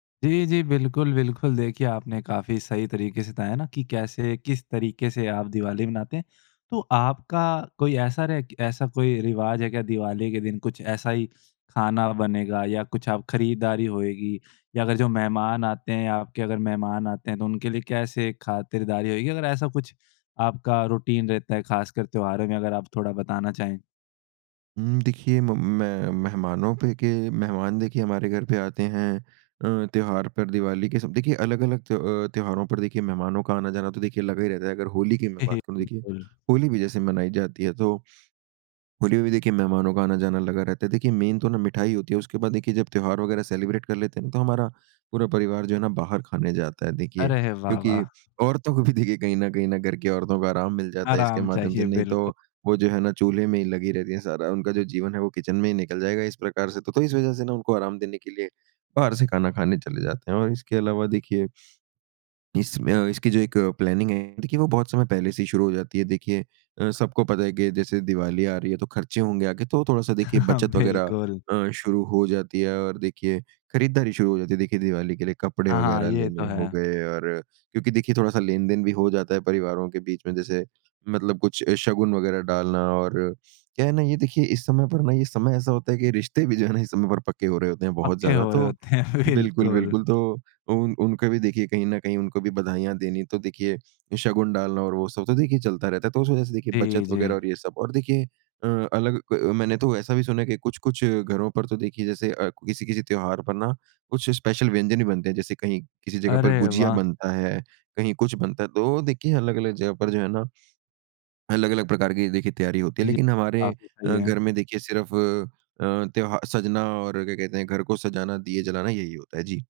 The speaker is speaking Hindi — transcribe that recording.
जी, जी बिल्कुल, बिल्कुल। देखिए, आपने काफ़ी सही तरीके से बताया ना कि कैसे, किस तरीके से आप दिवाली मनाते हैं। तो आपका कोई ऐसा रह ऐसा कोई रिवाज है क्या दिवाली के दिन। कुछ ऐसा ही खाना बनेगा या कुछ आप खरीदारी होएगी या अगर जो मेहमान आते हैं आपके अगर मेहमान आते हैं तो उनके लिए कैसे खातिरदारी होएगी अगर ऐसा कुछ आपका रूटीन रहता है खासकर त्योहारों में? अगर आप थोड़ा बताना चाहें? हुँ, देखिए म मैं मेहमानों पे के मेहमान देखिए हमारे घर पे आते हैं। अ, त्योहार पर दिवाली के सब देखिए अलग, अलग त्य अ, त्योहारों पर देखिए मेहमानों का आना-जाना तो देखिए लगा ही रहता है। अगर होली की मैं हे, हे। बात करूँ तो देखिए बिल्कुल। होली भी जैसे मनाई जाती है तो होली में भी देखिए मेहमानों का आना-जाना लगा रहता है। देखिए मेन तो ना मिठाई होती है। उसके बाद देखिए जब त्योहार वग़ैरह सेलिब्रेट कर लेते हैं ना तो हमारा पूरा परिवार जो है ना बाहर खाने जाता है देखिए अरे वाह, क्योंकि वाह! औरतों को भी देखिए कहीं न कहीं ना घर की औरतों को आराम मिल जाता है इसके आराम माध्यम से, चाहिए, नहीं तो बिल्कु वो जो है ना चूल्हे में ही लगी रहती है सारा। उनका जो जीवन है वो किचन में ही निकल जाएगा इस प्रकार से। तो तो इस वजह से ना उनको आराम देने के लिए बाहर से खाना खाने चले जाते हैं और इसके अलावा देखिए, इसमें अ, इसकी जो एक प्लानिंग है देखिए वो बहुत समय पहले से ही शुरू हो जाती है। देखिए अ, सबको पता है कि जैसे दिवाली आ रही है तो खर्चे होंगे आगे तो थोड़ा-सा देखिए बचत वग़ैरह बिल्कुल। अ, शुरू हो जाती है और देखिए खरीदारी शुरू हो जाती है, देखिए दिवाली के लिए कपड़े हाँ, हाँ। वग़ैरह ये तो लेने हो है। गए और क्योंकि देखिए थोड़ा-सा लेन-देन भी हो जाता है परिवारों के बीच में जैसे मतलब कुछ ए, शगुन वग़ैरह डालना और क्या है ना ये देखिए इस समय पर ना ये समय ऐसा होता है कि ये रिश्ते भी जो है ना इस समय पर पक्के हो रहे होते हैं बहुत पक्के ज़्यादा हो रहे तो होते हैं। बिल्कुल, बिल्कुल। बिल्कुल। तो उन उनको भी देखिए कहीं न कहीं उनको भी बधाइयाँ देनी तो देखिए, शगुन डालना और वो सब तो देखिए चलता रहता है। तो उस वजह से देखिए जी, बचत वग़ैरह जी। और ये सब और देखिए अ, अलग क मैंने तो ऐसा भी सुना है कि कुछ, कुछ घरों पर तो देखिए जैसे अ, किसी-किसी त्योहार पर ना कुछ स्पेशल व्यंजन भी बनते हैं। जैसे कहीं किसी जगह पर अरे गुजिया वाह! बनता है, कहीं कुछ बनता है तो वो देखिए अलग-अलग जगह पर जो है ना अलग-अलग प्रकार की देखिए तैयारी होती है। ये लेकिन हमारे काफ़ी सही अ, है। घर में देखिए सिर्फ़ अ, त्योहा सजना और क्या कहते हैं घर को सजाना, दिए जलाना यही होता है। जी।